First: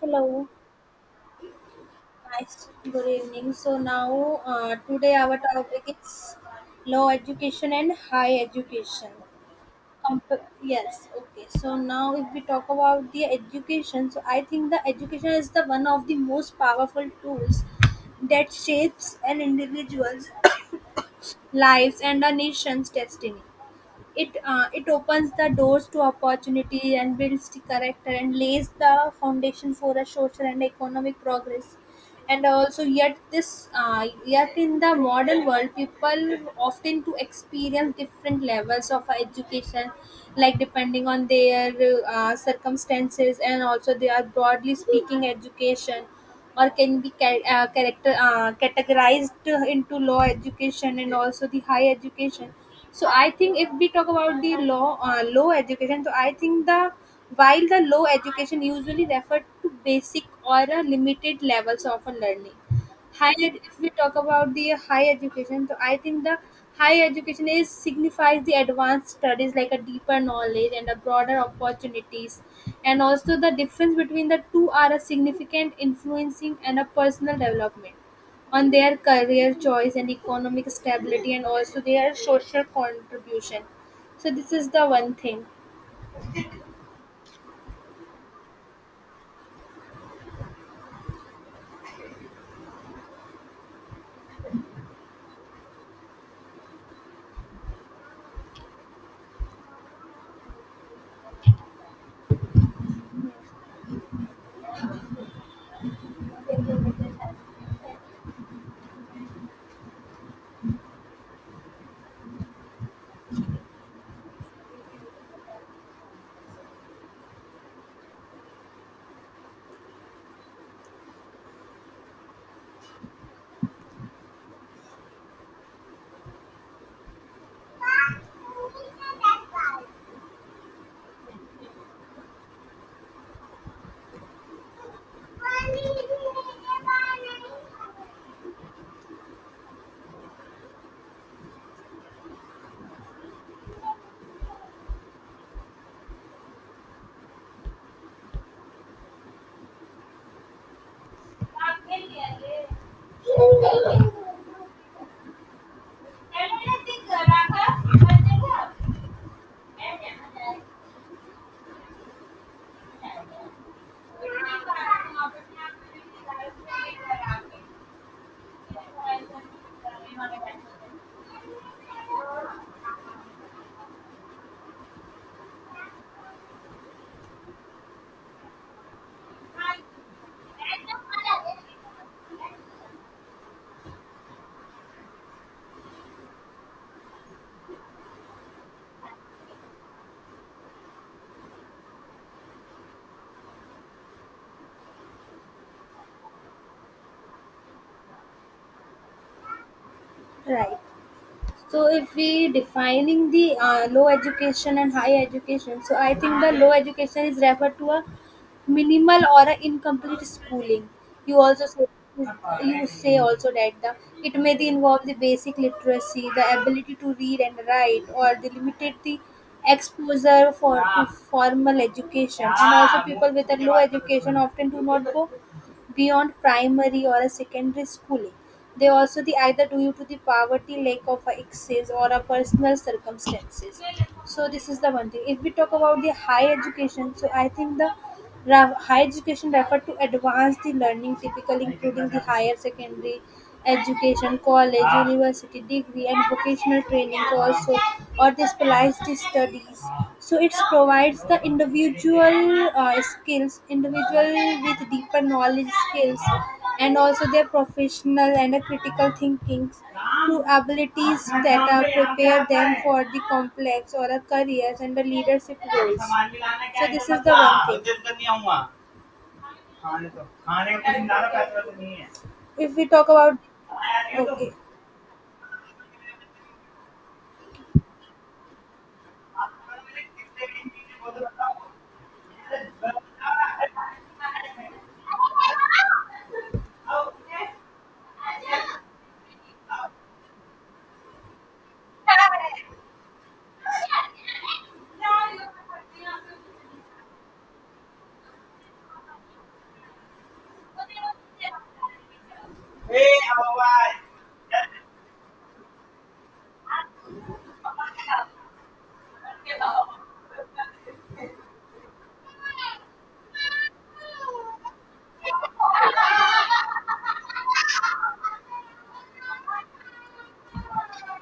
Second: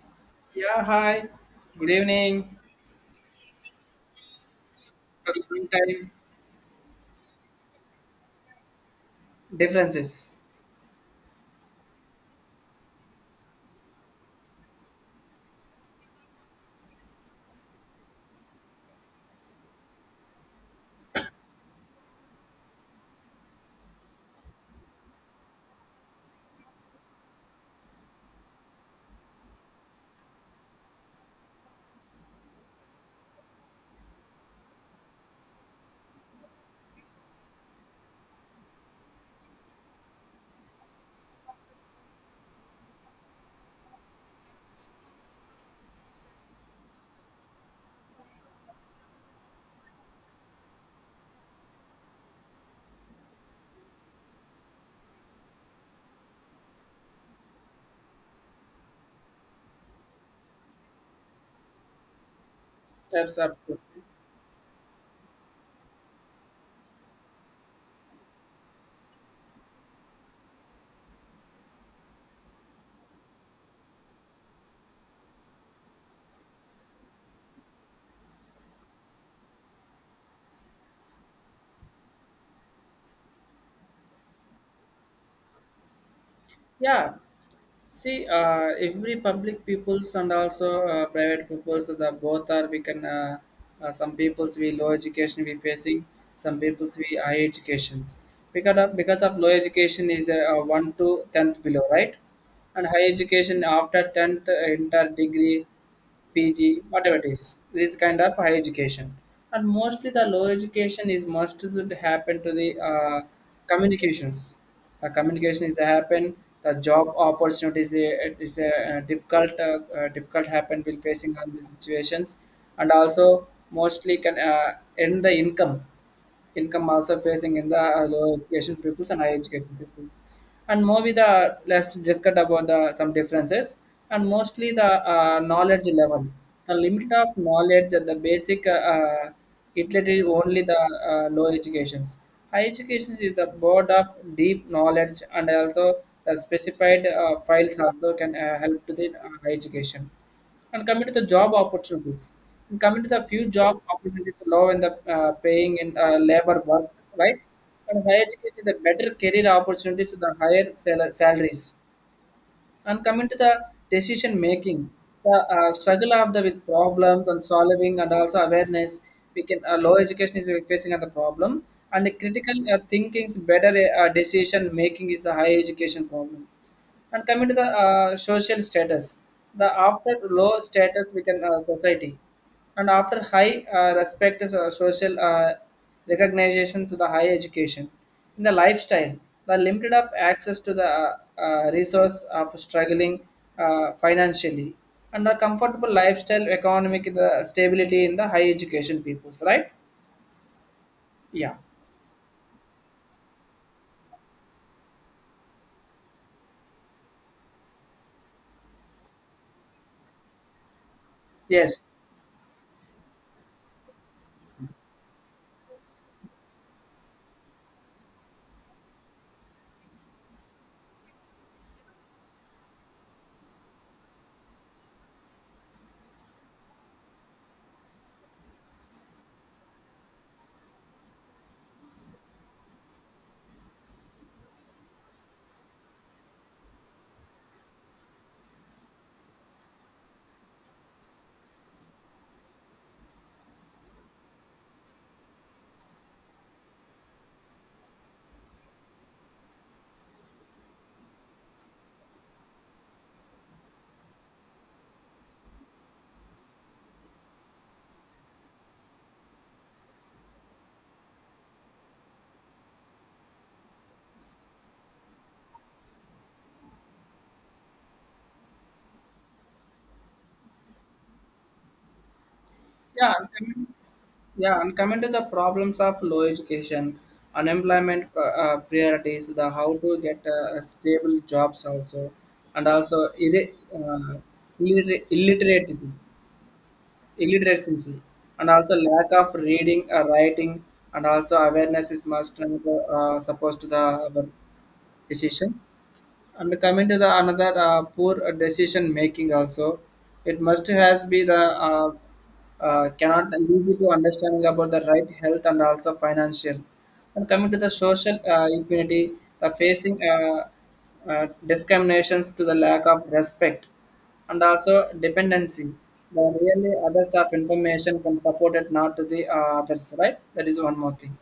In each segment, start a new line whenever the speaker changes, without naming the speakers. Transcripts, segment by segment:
Hello.
Yeah, hi. Good evening.
Nice. Good evening. So now, today
Good
our
evening
topic
time
is low education and high education.
differences.
Yes. Okay. So now, if we talk about the education, so I think the education is the one of the most powerful tools that shapes an individual's lives and a nation's destiny. It opens the doors to opportunity and builds the character and lays the foundation for a social and economic progress, and also yet this yet in the modern world people often to experience different levels of education, like depending on their circumstances. And also they are broadly speaking education or can be ca- character categorized into law education and also the high education. So I think if we talk about the law low education, so I think the, while the low education usually refer to basic or a limited levels of a learning.
That's
Higher, if we
absolutely.
talk about the higher education, so I think the higher education is signifies the advanced studies, like a deeper knowledge and a broader opportunities. And also the difference between the two are a significant influencing and a personal development on their career choice and economic stability and also their social contribution. So this is the one thing.
Yeah. See, every public peoples and also private peoples, the both are we can. Some peoples we low education we facing, some peoples we high educations. Because of low education is one to tenth below, right? And high education after tenth inter degree PG, whatever it is, this kind of high education. And mostly the low education is must should happen to the communications. The communication is happen. The job opportunities is a difficult difficult happen will facing on these situations, and also mostly can end the income also facing in the low education pupils and high education pupils. And more with the let's discuss about the some differences and mostly the knowledge level. The limit of knowledge and the basic literally only the low educations. High education is the board of deep knowledge and also the specified files also can help to the high education, and coming to the job opportunities, and coming to the few job opportunities low in the paying and labor work, right? And higher education, the better career opportunities, the salaries. And coming to the decision making, the struggle of the with problems and solving and also awareness, we can low education is facing at the problem and the critical thinking's better decision making is a high education problem. And coming to the social status, the after low status we can society and after high respect is social recognition to the high education in the lifestyle, the limited of access to the resource of struggling financially and a comfortable lifestyle economic the stability in the high education peoples, right?
Right.
Yeah.
So if we defining the low education and high education, so I think the low education is referred to a minimal or a incomplete schooling. You also
Yes.
say, you say also that the, it may the involve the basic literacy, the ability to read and write, or the limited the exposure for to formal education. And also people with a low education often do not go beyond primary or a secondary schooling. They also the either due to the poverty, lack of access, or a personal circumstances. So this is the one thing. If we talk about the high education, so I think the higher education refer to advanced the learning, typically including the higher secondary education, college, university degree, and vocational training also, or the specialized studies. So it provides the individual skills, individual with deeper knowledge skills and also their professional and a critical thinking to abilities that are prepare them for the complex or a careers and the leadership roles. So this is the one thing. If we talk
Yeah, and
about,
coming,
okay.
yeah, and coming to the problems of low education, unemployment priorities, the how to get stable jobs also, and also illiterate illiteracy, and also lack of reading, writing, and also awareness is must and, supposed to the our decisions, and coming to the another poor decision making also it must has be the uh, cannot lead you to understanding about the right health and also financial, and coming to the social equity, the facing discriminations to the lack of respect and also dependency, the really others of information can support it not to the others, right? That is one more thing.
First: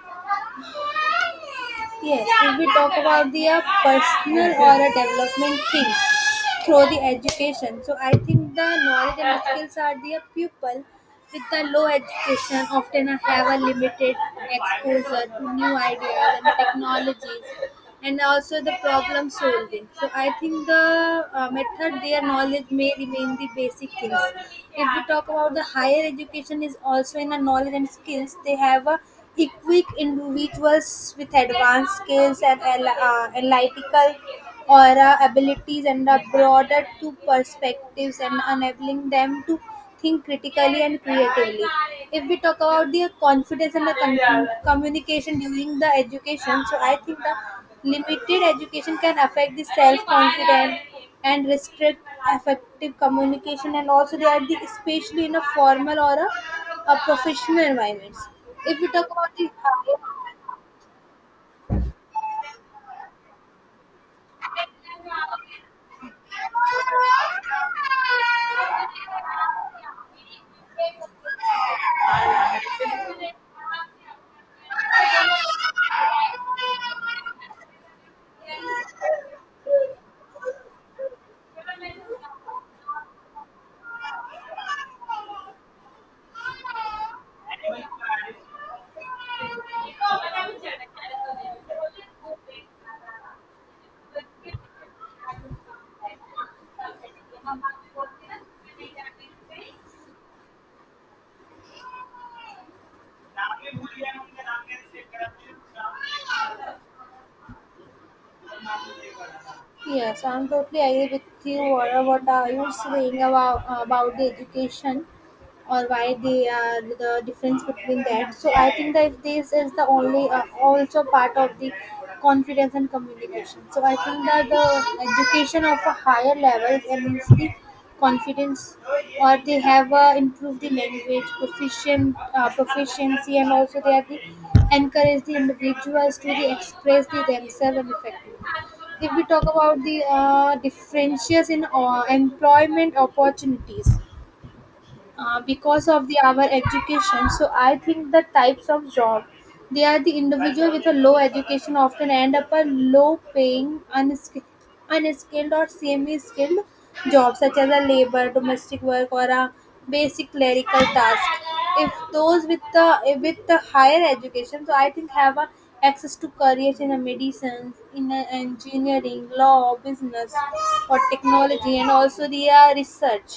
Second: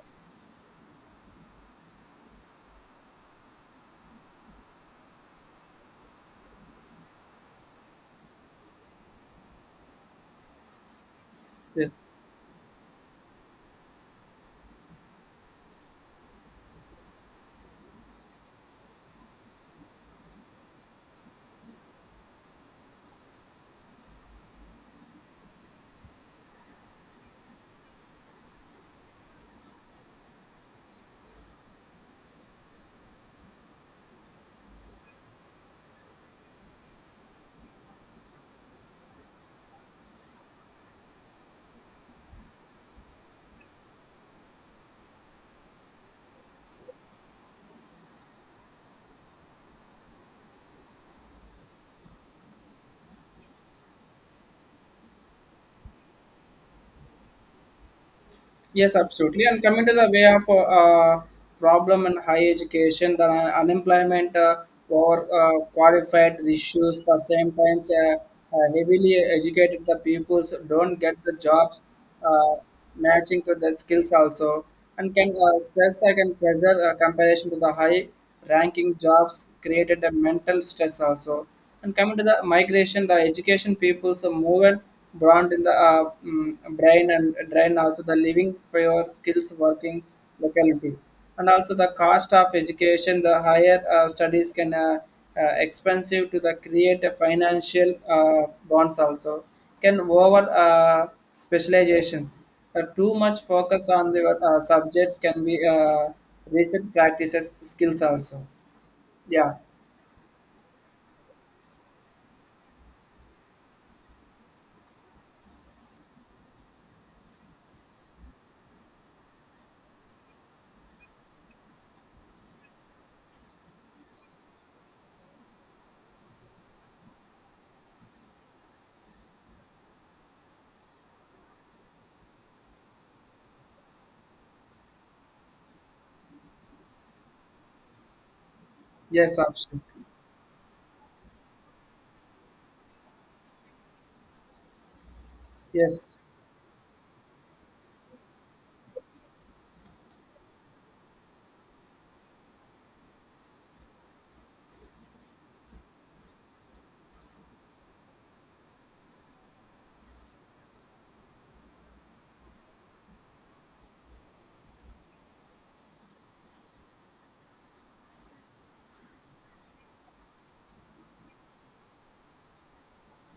Yes, if we talk about the personal or a development things through the education. So I think the knowledge and skills are the pupil with the low
Yes.
education often have a limited exposure to new ideas and technologies and also the problem solving. So I think the method their knowledge may remain the basic things. If we talk about the higher education is also in the knowledge and skills, they have a equipped individuals with advanced skills and analytical aura abilities and a broader to perspectives and enabling them to think critically and creatively. If we talk about the confidence and the communication during the education, so I think the limited education can affect the self-confidence and restrict effective communication, and also they are the, especially in a formal or a professional environments. If you
Yes,
talk about
absolutely.
the
And coming to the way of problem in higher education, the unemployment or qualified issues, the same times heavily educated the pupils don't get the jobs uh, matching to their skills also, and can stress I can pressure comparison to the high ranking jobs created a mental stress also. And coming to the migration, the education people's movement brand in the brain and drain also the living for your skills working locality. And also the cost of education, the higher studies can expensive to the create a financial bonds also can over specializations. The too much focus on the subjects can be recent practices skills also. Yeah.
yes, I'm totally agree with you or what you were saying about the education or why they are the difference between that. So I think that this is the only also part of the confidence and communication. So I think that the education of a higher level enhances the confidence, or they have improved the language proficient proficiency and also they are the encourage the individuals to the express the themselves and effectively. If we
Yes,
talk
option.
about the differentials in employment opportunities, because of the
Yes.
our education, so I think the types of job, they are the individual with a low education often end up a low paying unskilled, unskilled or semi skilled jobs such as a labor domestic work or a basic clerical task. If those with the with the higher education, so I think have a access to careers in a medicine, in a engineering, law, business, or technology, and also the research.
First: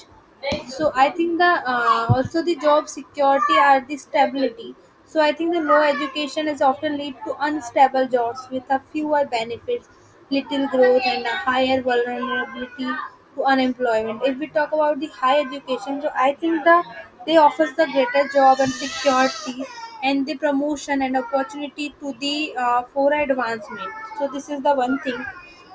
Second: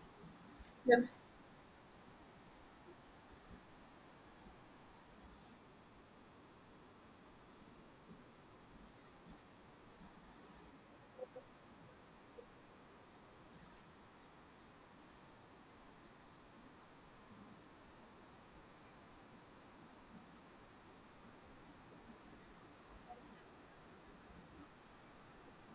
So I
Yes,
think the also the job security are the stability. So I think the low education is often lead to unstable jobs with a fewer benefits, little growth, and a higher vulnerability to unemployment. If we talk about the high education, so I think the, they offers the greater job and security and the promotion and opportunity to the for advancement. So this is the one thing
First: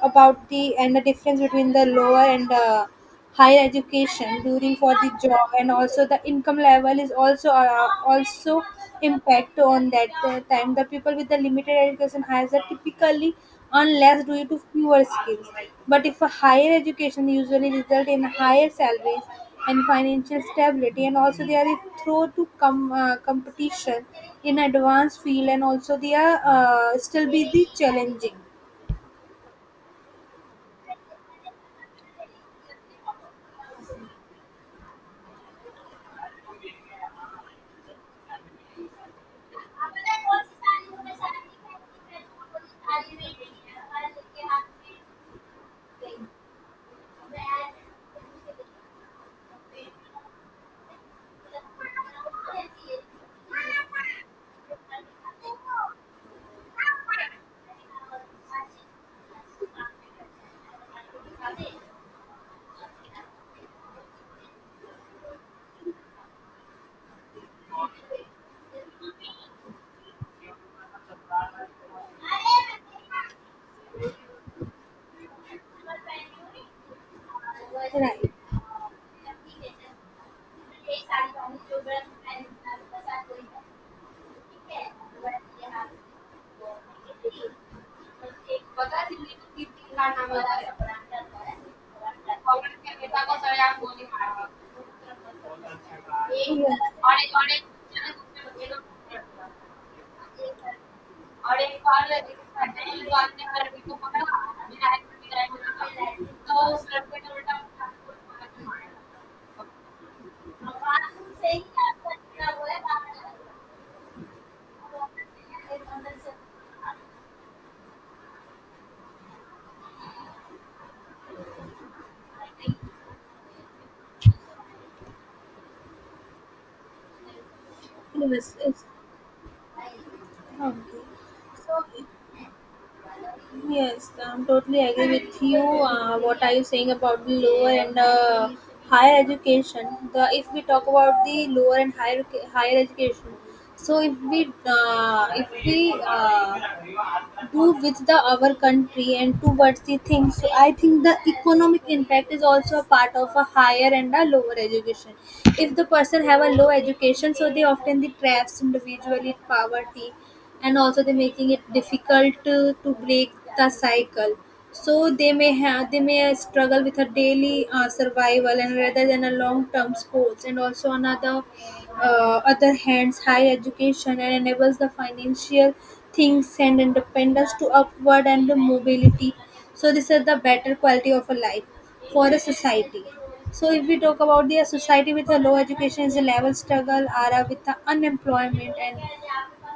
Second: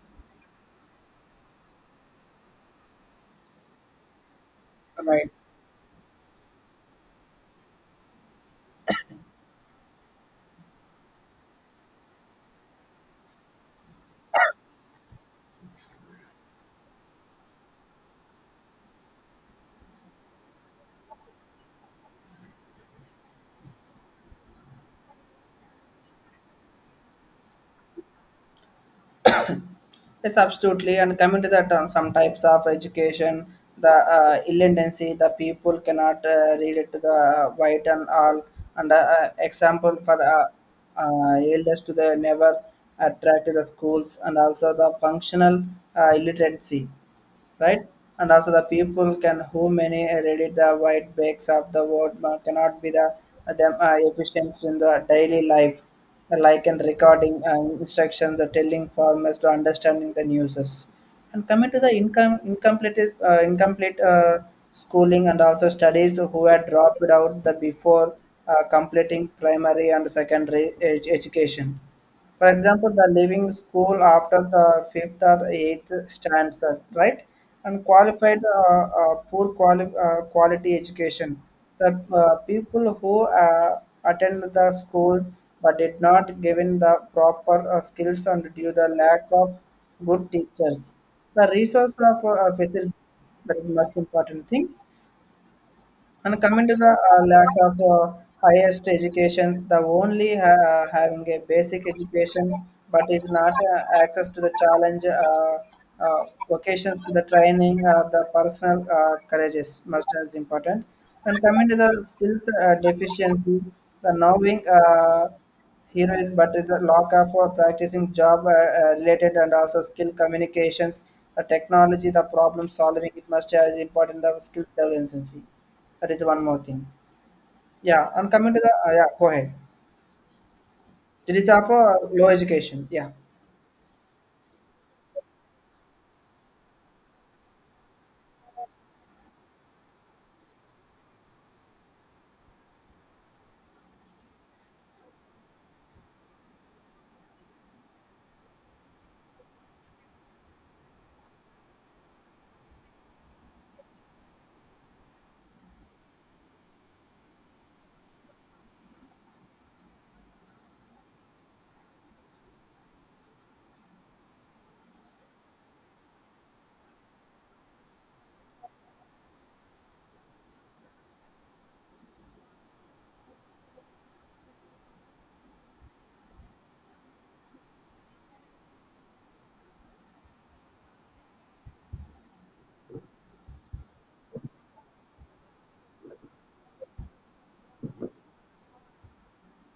about the, and the difference between the lower and higher education during for the
right.
job, and also the income level is also also impact on that time. The people with the limited education has a typically earn less due to fewer skills, but if a higher education usually result in higher salaries and financial stability, and also they are through to competition in advanced field, and also they are still be the challenging.
Yes, absolutely. And coming to that, on some types of education, the illiteracy, the people cannot read it to the white and all. And example for elders to the never attract to the schools, and also the functional illiteracy, right? And also the people can who many read the white backs of the world cannot be the them efficient in the daily life, like in recording instructions, or telling farmers to understanding the newses. And coming to the income incomplete incomplete schooling and also studies who had dropped out the before completing primary and secondary education, for example, the leaving school after the fifth or eighth standard, right? And
Right.
qualified
Yes.
poor
Yes.
quality education. The people who attend the schools but did not given the proper skills and due the lack of good teachers. The resource of facilities, that is most important thing. And coming to the lack of highest educations, the only having a basic education but is not access to the challenge, vocations to the training, the personal courage is much as important. And coming to the skills deficiency, the knowing heroes but the lack of practicing job related and also skill communications, the technology, the problem solving, it must as important the skill deficiency. That is one more thing. Yeah, and coming to the
Yes.
yeah, go ahead.
Okay.
It is of
So
low education. Yeah,
yes, I'm totally agree with you. What are you saying about the lower and higher education? The if we talk about the lower and higher higher education, so if we do with the our country and towards the things. So I think the economic impact is also a part of a higher and a lower education. If the person have a low education, so they often the traps individually in poverty, and also they making it difficult to break the cycle. So they may have, they may struggle with a daily survival, and rather than a long term goals, and also another other hands high education and enables the financial things and independence to upward and mobility. So these are the better quality of a life for a society. So if we talk about the society with a low education is a level struggle, are with the unemployment and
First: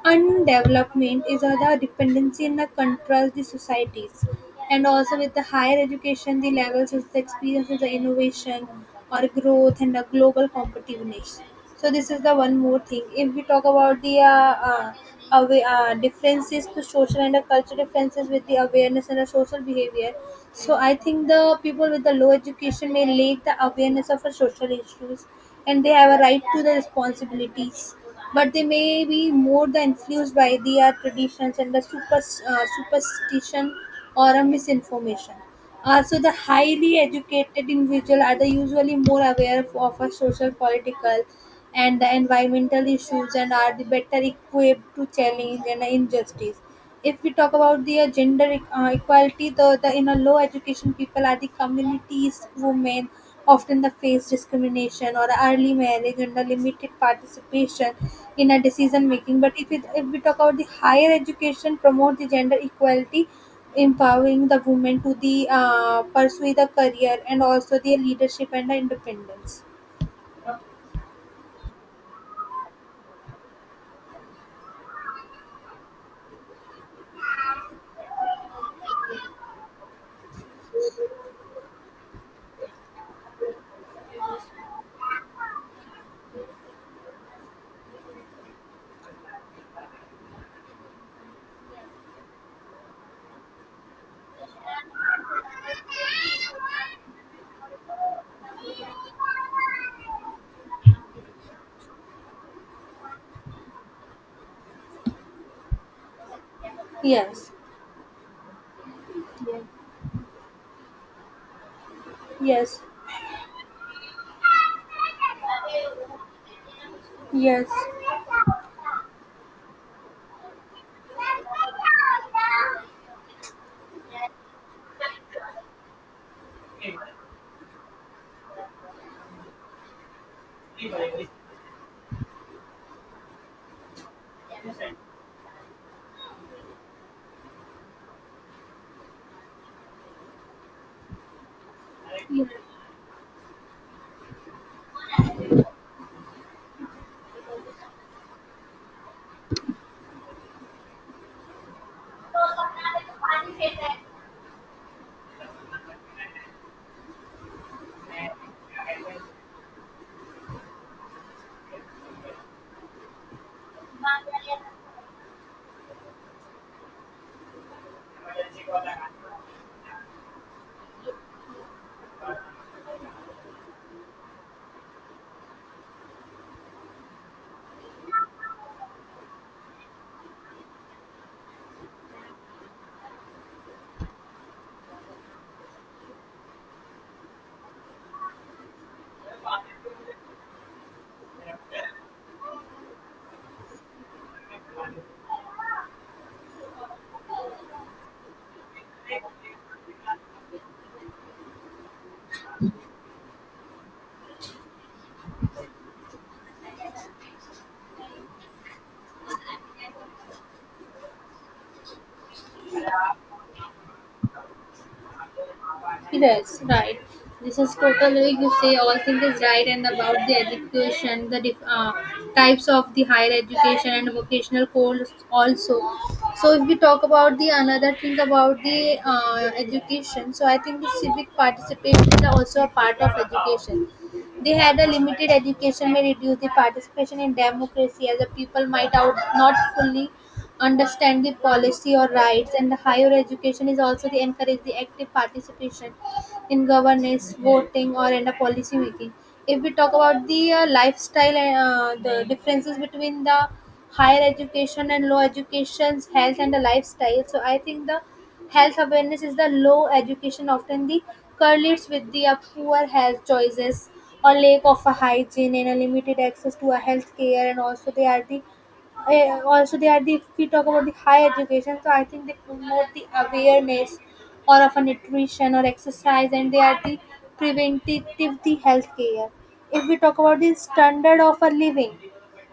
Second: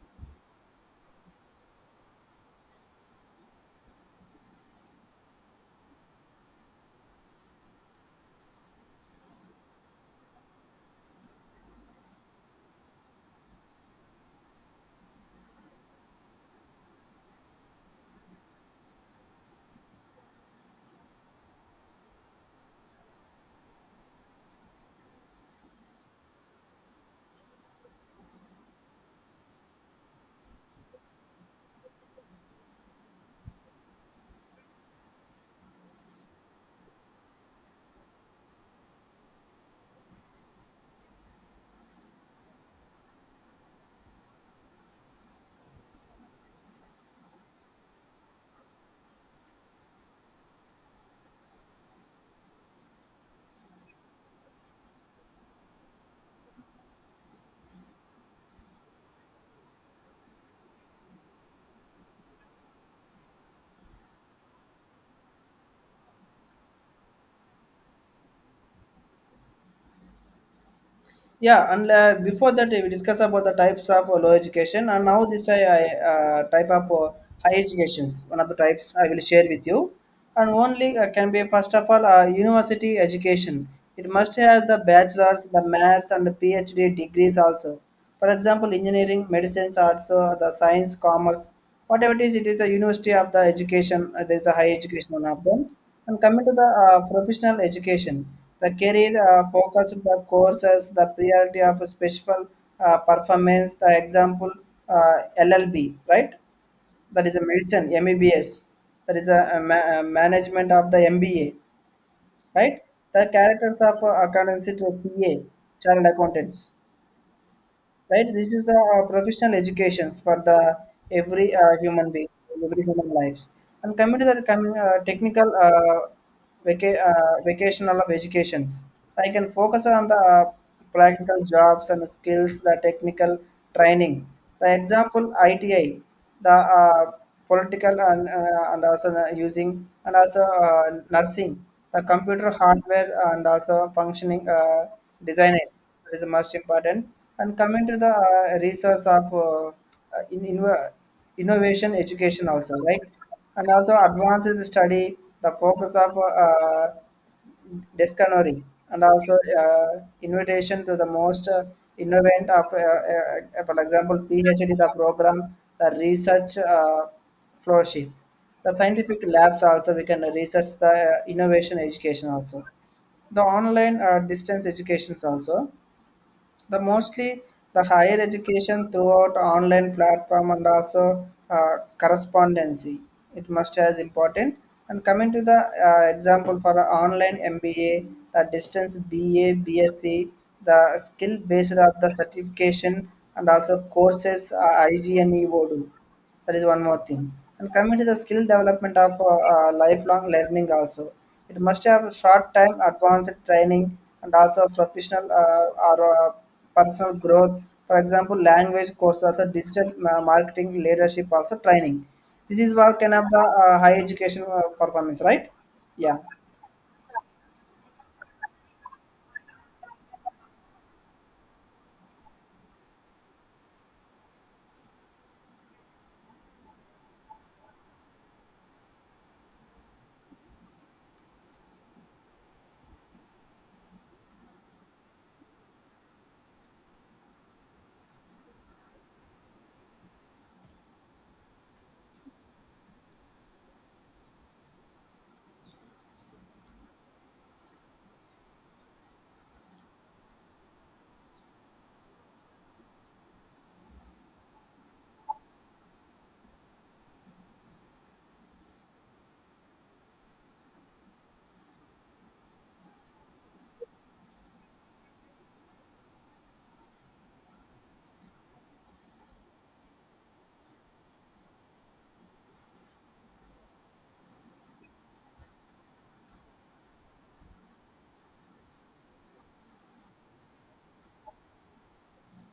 undevelopment is the dependency in the contrast the societies. And also with the higher education, the levels is the experience is the innovation or growth and the global competitiveness. So this is the one more thing. If we talk about the differences to social and cultural differences with the awareness and the social behavior, so I think the people with the low education may lack the awareness of the social issues, and they have a right to the responsibilities, but they may be more than influenced by the traditions and the superstition or a misinformation. So the highly educated individual are the usually more aware of our social, political, and the environmental issues, and are the better equipped to challenge and injustice. If we talk about the equality, the in a low education people are the communities women often the face discrimination or early marriage and the limited participation in a decision making. But if, it, if we talk about the higher education, promote the gender equality, empowering the women to the pursue the career and also their leadership and the independence.
yeah, and before that we discuss about the types of low education, and now this I type of high educations. One of the types I will share with you, and only can be first of all university education. It must have the bachelor's, the mass, and the PhD degrees also. For example, engineering, medicines, arts, the science, commerce. Whatever it is a university of the education, there is a high education one of them. And coming to the professional education, the career focus, of the courses, the priority of a special performance, the example LLB, right? That is a
Yes,
medicine, MBBS. That is a a management of the MBA,
yes,
right? The characters of accountancy to CA, child accountants,
yes,
right? This is a professional educations for the every human being, every human lives. And coming to the coming technical vocational of educations, I can focus on the practical jobs and skills, the technical training, the example ITI, the political and also the using and also nursing, the
yes,
computer hardware and also functioning designer is the most important. And coming to the resource of in, in, uh, innovation education also, right? And also advances study, the focus of discovery and also uh, invitation to the most innovant of, for example, PhD the program, the research flowship. The scientific labs also we can research the innovation education also, the online distance educations also, the mostly the higher education throughout online platform and also correspondency, it must as important. And coming to the example for a online MBA, the distance BA BSc, the skill based of the certification and also courses igneodu, that is one more thing. And coming to the skill development of lifelong learning also, it must have short time advanced training and also professional or personal growth, for example language courses, also digital marketing leadership also training. This is what can have the high education performance, right? Yeah.
yes, right. This is totally you say all things is right and about the education, the types of the higher education and vocational course also. So if we talk about the another thing about the education, so I think the civic participation is also a part of education. They had a limited education may reduce the participation in democracy as the people might out not fully understand the policy or rights, and the higher education is also to encourage the active participation in governance, voting, or in the policy making. If we talk about the lifestyle and the differences between the higher education and low education's health and the lifestyle, so I think the health awareness is the low education often the correlates with the poor health choices or lack of a hygiene and a limited access to a health care, and also they are the also they are the, if we talk about the high education, so I think they promote the awareness or of a nutrition or exercise, and they are the preventative the health care. If we talk about the standard of a living,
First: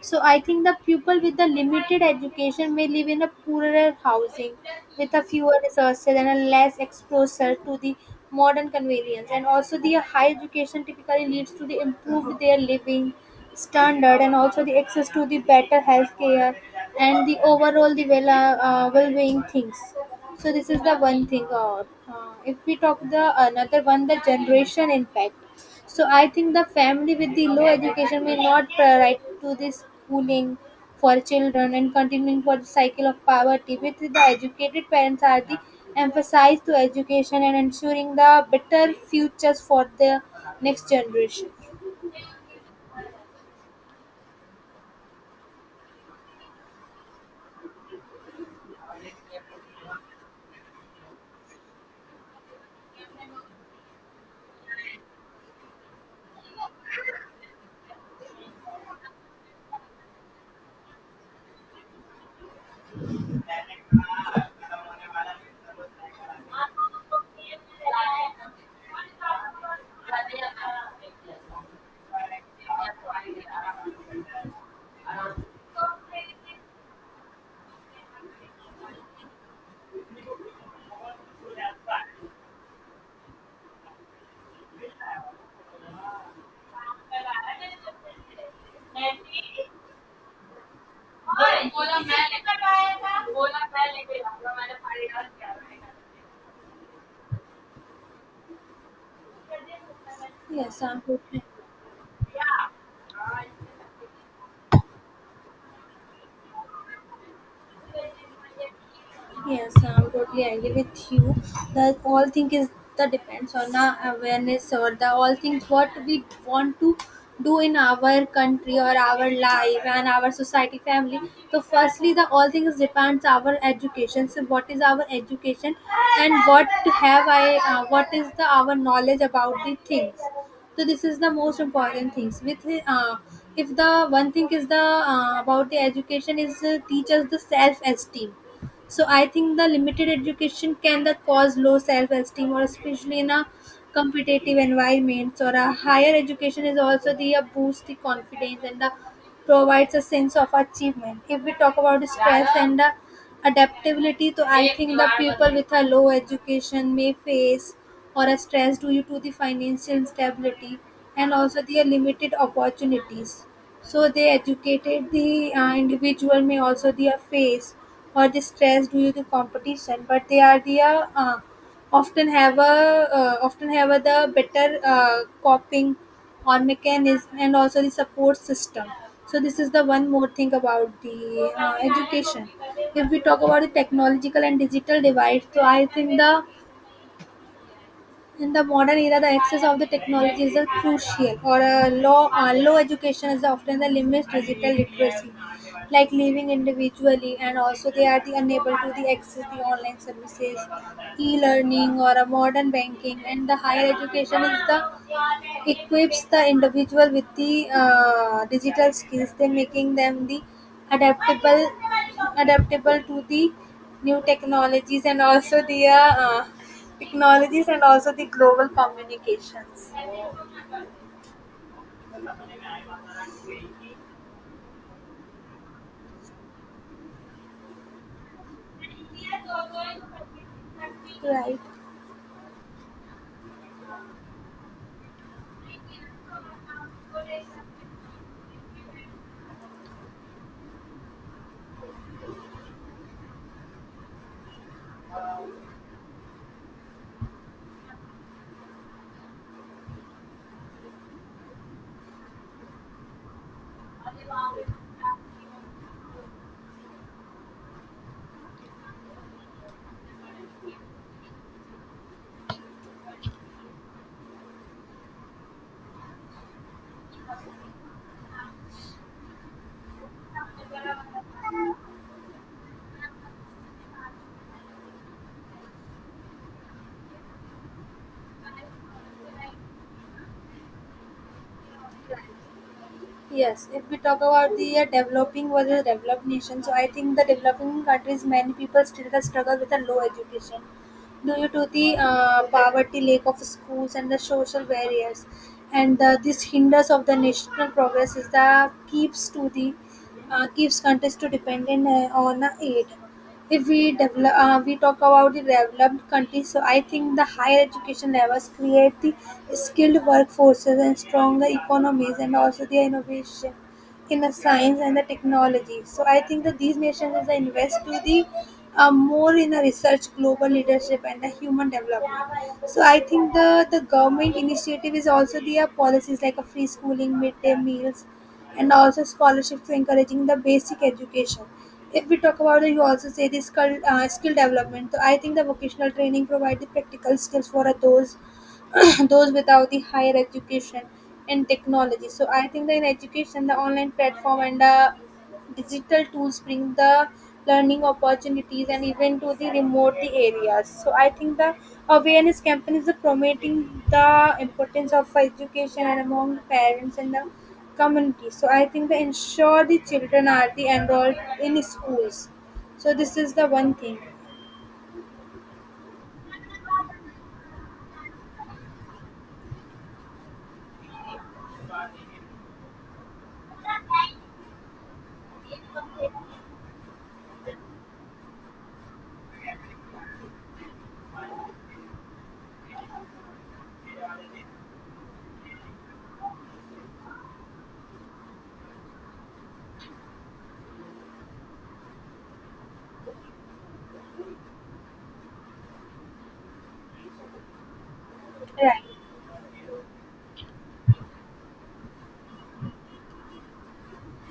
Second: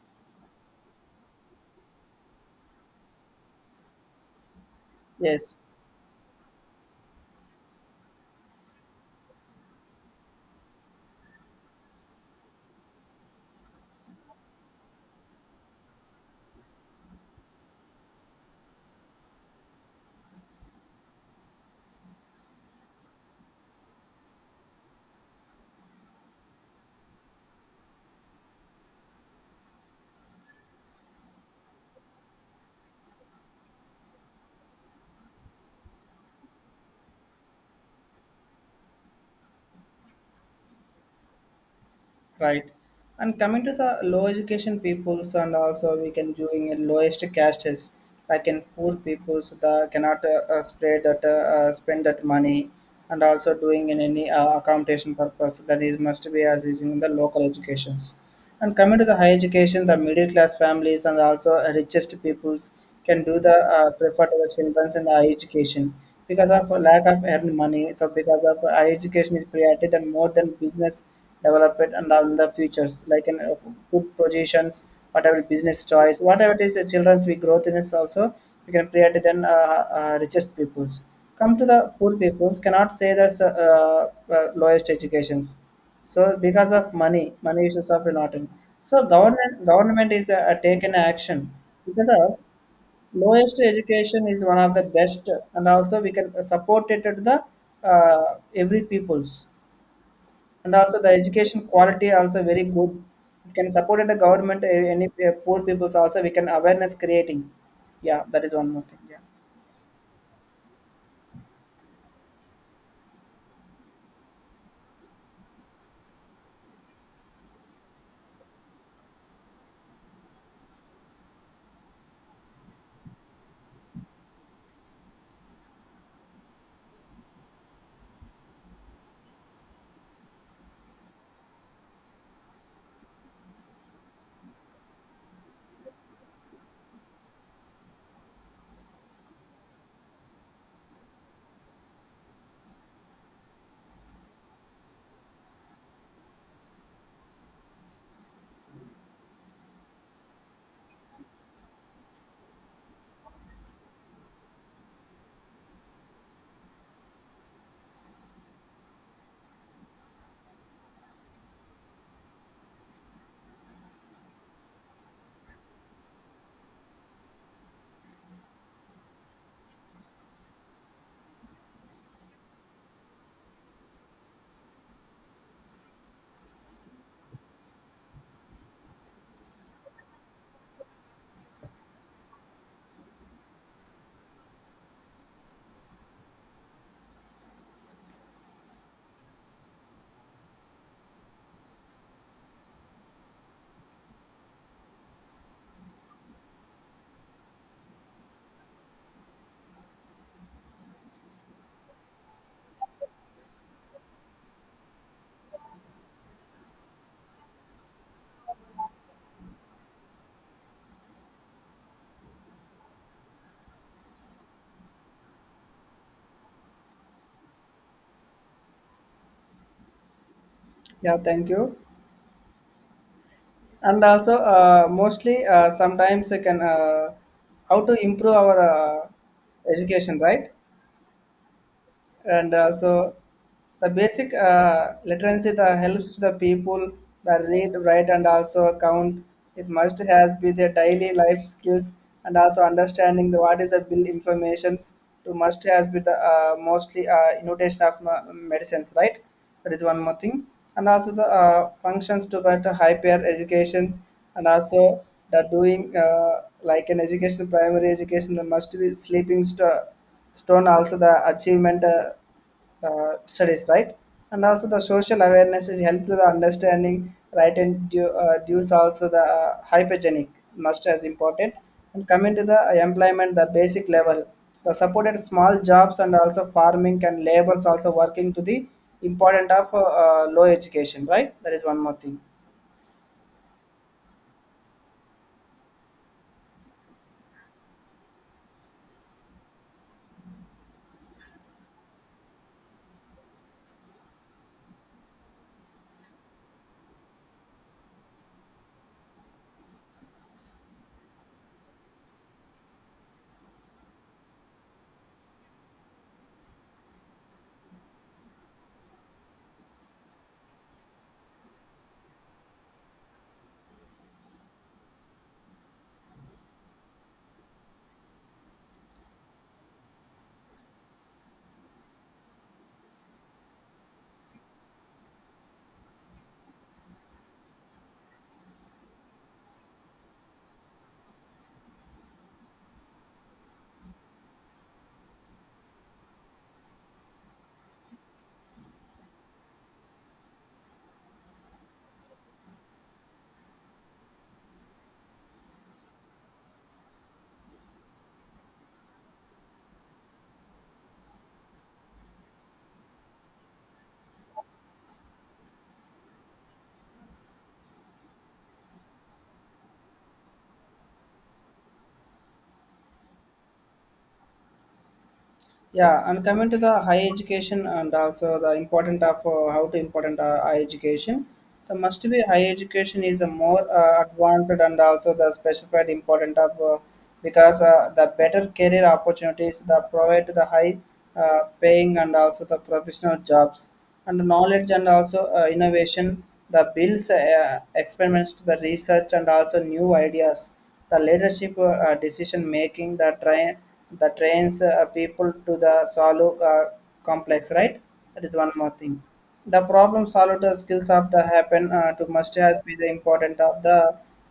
so I think the pupil with the limited education may live in a poorer housing with a fewer
Yes.
resources and a less exposure to the modern convenience. And also the high education typically leads to the improved their living standard and also the access to the better healthcare and the overall the well-being things. So this is the one thing. Or if we talk the another one, the generation impact. So I think the family with the low education may not provide to this schooling for children and continuing for the cycle of poverty. With the educated parents are the emphasize to education and ensuring the better futures for the next generation.
Right. And coming to the low education peoples and also we can doing in lowest castes like in poor peoples that cannot spread that spend that money and also doing in any accommodation purpose, that is must be as using the local educations. And coming to the higher education, the middle class families and also richest peoples can do the prefer to the children in the higher education because of a lack of earned money. So because of higher education is priority than more than business development and on the futures like in good positions, whatever business choice, whatever it is, the children's we growth in is also we can priority than richest peoples. Come to the poor peoples cannot say that's lowest educations, so because of money issues are a lot. In. So government is taken action because of lowest education is one of the best, and also we can support it to the every peoples, and
Yes,
also
I'm
the
hoping.
education quality also very good. It can support it the government any poor peoples also we can awareness creating. Yeah, that is one more thing. Yeah,
Yes, I'm totally agree with you. The all thing is the depends on the awareness or the all things what we want to do in our country or our life and our society family. So firstly the all things depends our education. So what is our education and what have I what is the our knowledge about the things. So this is the most important things. With If the one thing is the about the education is teach us the self esteem, so I think the limited education can the cause low self-esteem or especially in a competitive environment or a higher education is also the boost the confidence and the provides a sense of achievement. If we talk about the stress and the adaptability, so I think the people with a low education may face or a stress due to the financial instability and also the limited opportunities, so they educated the individual may also the face or the stress due to competition, but they are the often have a often have a, the better coping or mechanism and also the support system. So this is the one more thing about the education. If we talk about the technological and digital divide, so I think the in the modern era, the access of the technology is a crucial, or a low, low education is often the limits digital literacy, like living individually, and also they are the unable to the access the online services, e-learning, or a modern banking, and the higher education is the equips the individual with the digital skills, then making them the adaptable adaptable to the new technologies and also the global communications.
yeah. Thank you. And also mostly sometimes I can how to improve our education, right?
Right.
And so the basic literacy that helps the people that read, write and also count, it must has be their daily life skills, and also understanding the, what is the bill informations, to must has be the mostly innovation of medicines, right? That is one more thing. And also the functions to better higher educations. And also the doing like an education, primary education, there must be sleeping stuff stone, also the achievement studies, right? And also the social awareness, it help to the understanding, right? And due, dues also the hypergenic must as important. And coming to the employment, the basic level, the supported small jobs and also farming and labors also working to the important of low education, right? That is one more thing.
Yes. If we talk about the developing versus developed nation, so I think the developing countries, many people still struggle with a low education due to the poverty, lack of schools, and the social barriers. And this hinders of the national progress is the keeps to the keeps countries to dependent on aid. If we develop, we talk about the developed countries. So I think the higher education levels create the skilled workforces and stronger economies, and also the innovation in the science and the technology. So I think that these nations as they invest to the more in the research, global leadership, and the human development. So I think the government initiative is also their policies like a free schooling, midday meals, and also scholarships for encouraging the basic education. If we talk about it, you also say the skill, skill development. So I think the vocational training provide the practical skills for those those without the higher education and technology. So I think that in education, the online platform and the digital tools bring the learning opportunities and even to the remote areas. So I think the awareness campaign is the promoting the importance of education and among parents and the community. So I think they ensure the children are the enrolled in schools. So this is the one thing.
Yeah, and coming to the higher education and also the important of how to important higher education, the must be higher education is a more advanced and also the specified important of because the better career opportunities that provide the high paying and also the professional jobs and knowledge and also innovation, the bills experiments to the research and also new ideas, the leadership decision making that train that trains people to the solve complex, right? That is one more
Right.
thing. The problem solved skills of the happen to must has be the important of the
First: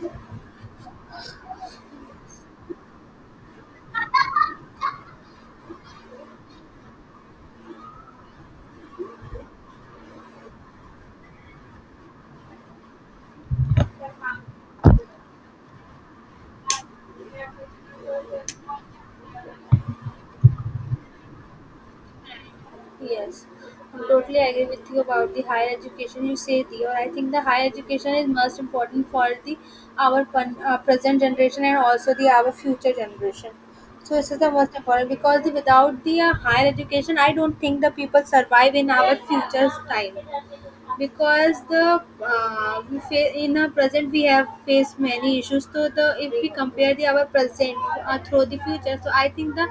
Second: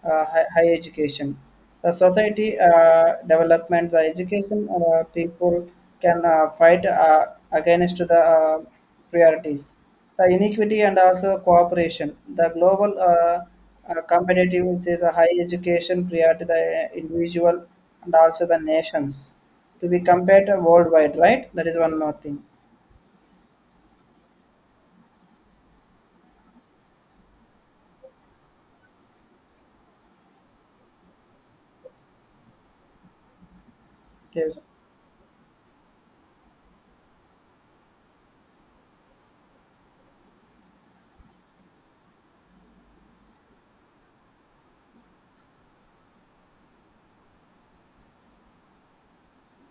high education, the society development, the education people can fight against the priorities, the inequity and also cooperation. The global competitiveness is a high education priority, the individual and also the nations to be compared worldwide, right? That is one more thing.
Yes. I'm totally agree with you about the higher education you say there. I think the higher education is most important for the our pun, present generation and also the our future generation. So this is the
Yes.
most important because the, without the higher education, I don't think the people survive in our future's time. Because the we fa- in our present we have faced many issues, so the if we compare the our present through the future, so I think the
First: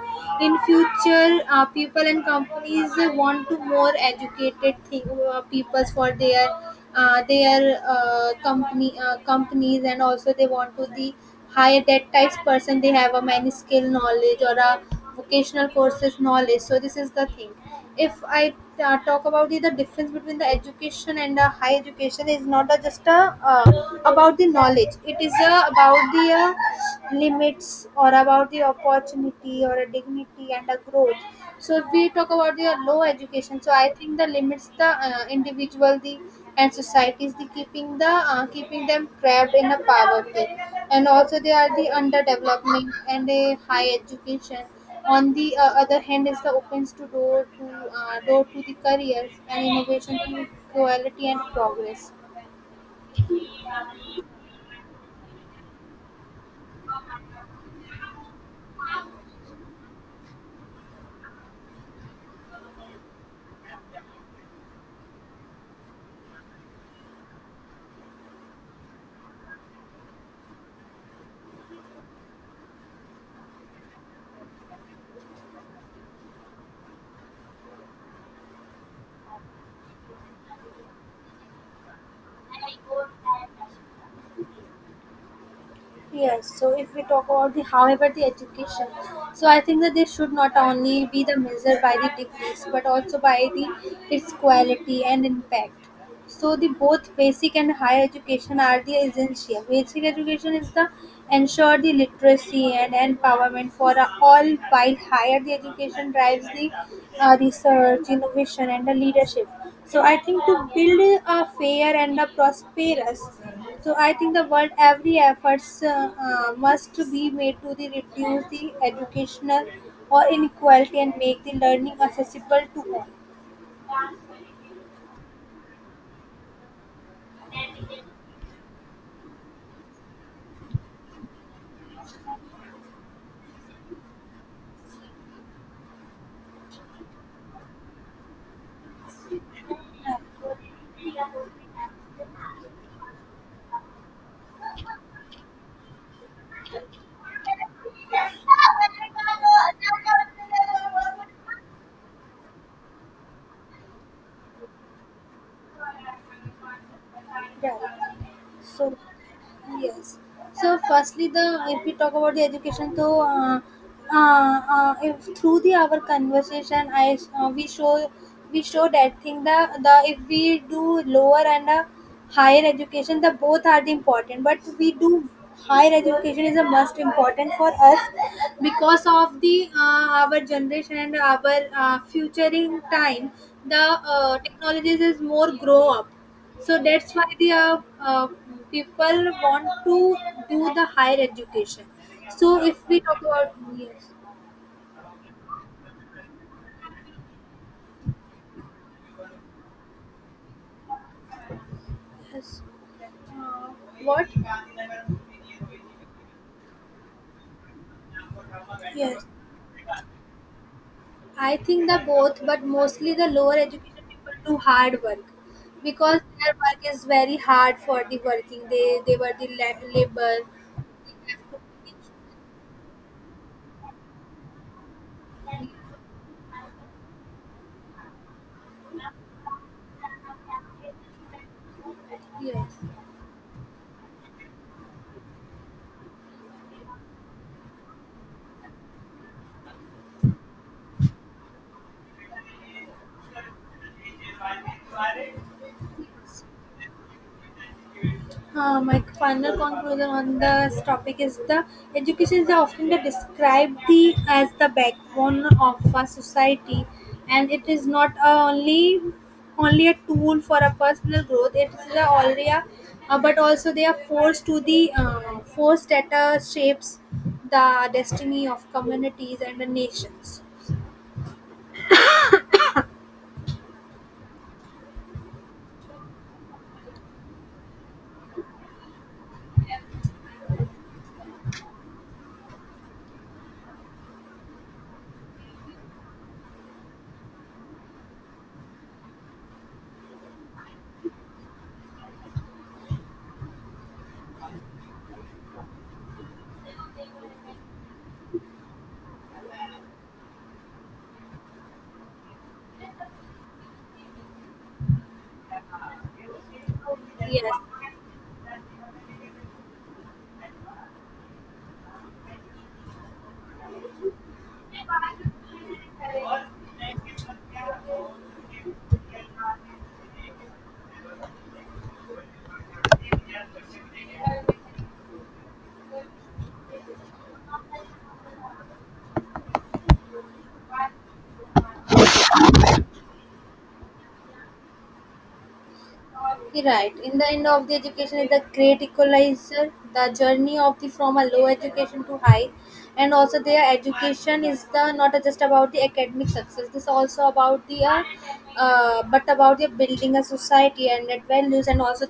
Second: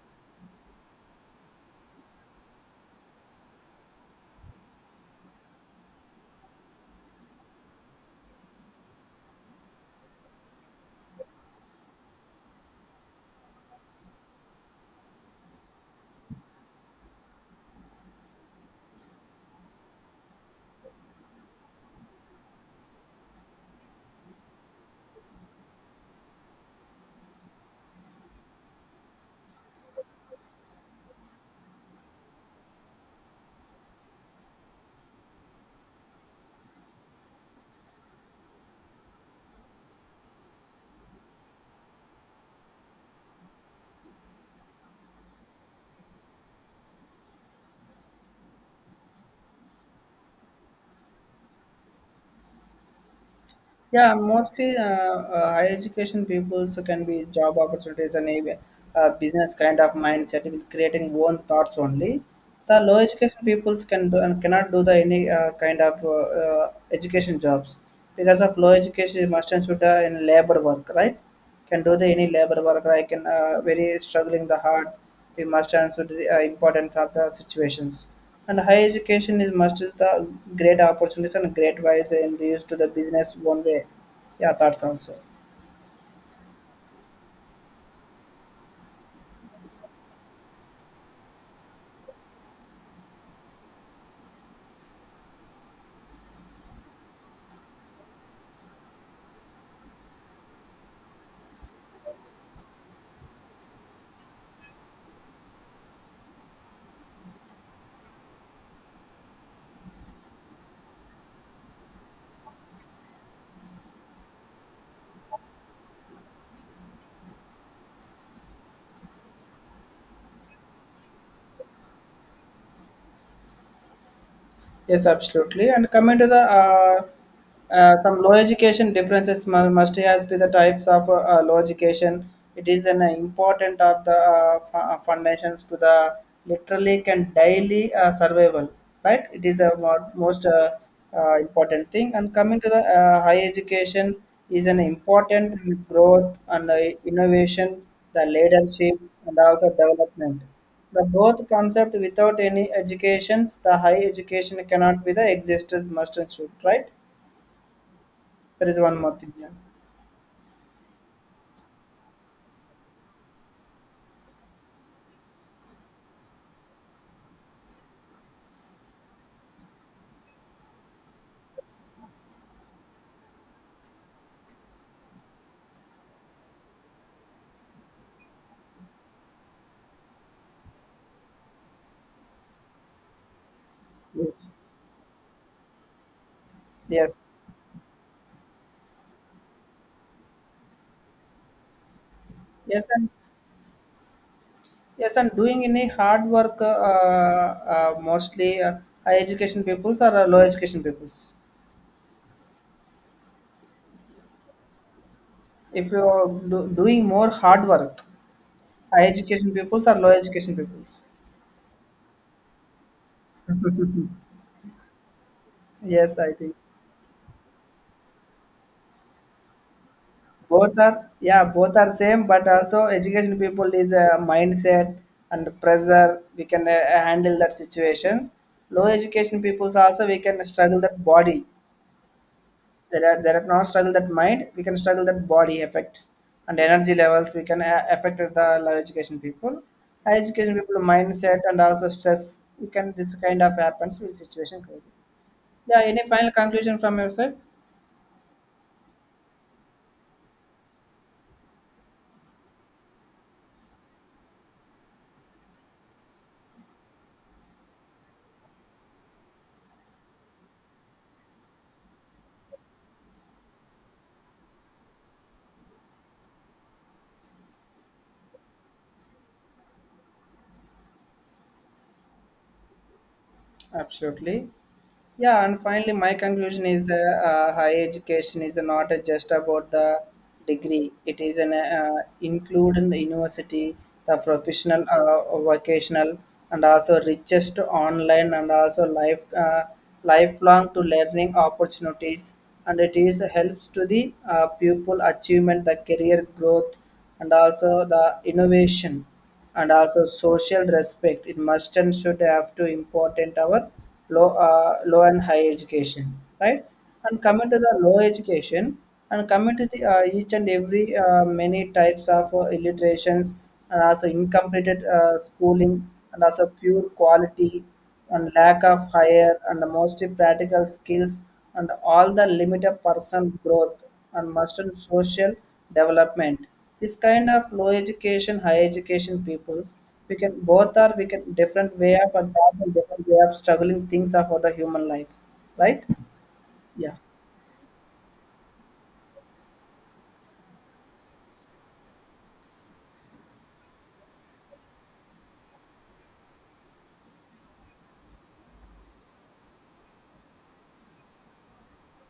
in future people and companies want to more educated thing people for their company companies and also they want to the hire that types person they have a many skill knowledge or a vocational courses knowledge. So this is the thing. If I talk about the difference between the education and the high education is not a, just a, about the knowledge, it is about the limits or about the opportunity or a dignity and a growth. So if we talk about the low education, so I think the limits the individual the and societies the keeping them trapped in a poverty and also they are the underdevelopment, and a high education on the other hand is the opens to door to the careers and innovation to quality and progress.
Yeah, mostly higher education people so can be job opportunities and a business kind of mindset with creating own thoughts only. The low education peoples can do and cannot do the any kind of education jobs because of low education must and should in labor work, right? Can do the any labor worker, I can very struggling the hard, we must answer to the importance of the situations. And higher education is must is the great opportunities and great wise and used to the business one way, yeah, thoughts also.
Yes, so if we talk about the however the education, so I think that this should not only be the measure by the degrees but also by the its quality and impact. So the both basic and higher education are the essential. Basic education is the ensure the literacy and empowerment for all, while higher the education drives the research, innovation, and the leadership. So I think to build a fair and a prosperous, so I think the world every efforts must be made to the reduce the educational or inequality and make the learning accessible to all.
Yes, absolutely. And coming to the some low education differences must has be the types of low education. It is an important of the foundations to the literally can daily survival, right? It is the most important thing. And coming to the high education is an important growth and innovation, the leadership and also development. The both concept without any educations, the high education cannot be the existence must and should, right?
Right.
There is
So,
one more thing. Yeah.
yes. So, firstly, the if we talk about the education, so if through the our conversation, I we show that thing the if we do lower and higher education, the both are the important, but we do higher education is the most important for us because of the our generation and our futuring time the
Yes.
technologies is more grow up, so that's
Yes,
why the people want to do the higher education. So if
yes,
we
and
talk about yes,
yes, and doing any hard work, mostly high education peoples or low education peoples.
yes, uh, what?
If you are doing more hard work, high
Yes,
education peoples or low education peoples.
I think the both, but mostly the lower education people do hard work
Yes,
because
I think.
their work is very hard for the working. They were the la- labor.
Both are,
They
yeah,
have to-
both are same, but also education people is a mindset and pressure we can handle that situations. Low education peoples also we can struggle that body.
Yes.
There are not struggle that mind, we can struggle that body effects and energy levels, we can affect the low education people. High education people mindset and also stress, we can this kind of happens with situation. Yeah, any final conclusion from your side?
My final conclusion on this topic is the education is often the described the as the backbone of a society, and it is not a only only a tool for a personal growth. It is the already, a- but also they are forced to the forced that shapes the destiny of communities and the nations.
Absolutely. Yeah, and finally, my conclusion is the higher education is not just about the degree. It is an include in the university, the professional, vocational, and also richest online and also life lifelong to learning opportunities. And it is helps to the pupil achievement, the career growth, and also the innovation and also social respect. It must and should have to important our low and high education, right? And coming
Yes,
to the low education, and coming to the each and every many types of illiterations and also incompleted schooling and also pure quality and lack of higher and most practical skills and all the limited personal growth and must social development. This kind of low education, high education peoples, we can both are, we can different way of adopt and different way of struggling things about the human life. Right?
Right.
Yeah.
In the end of the education is the great equalizer, the journey of the from a low education to high. And also their education is the not just about the academic success, this also about the but about the building a society and that values and also the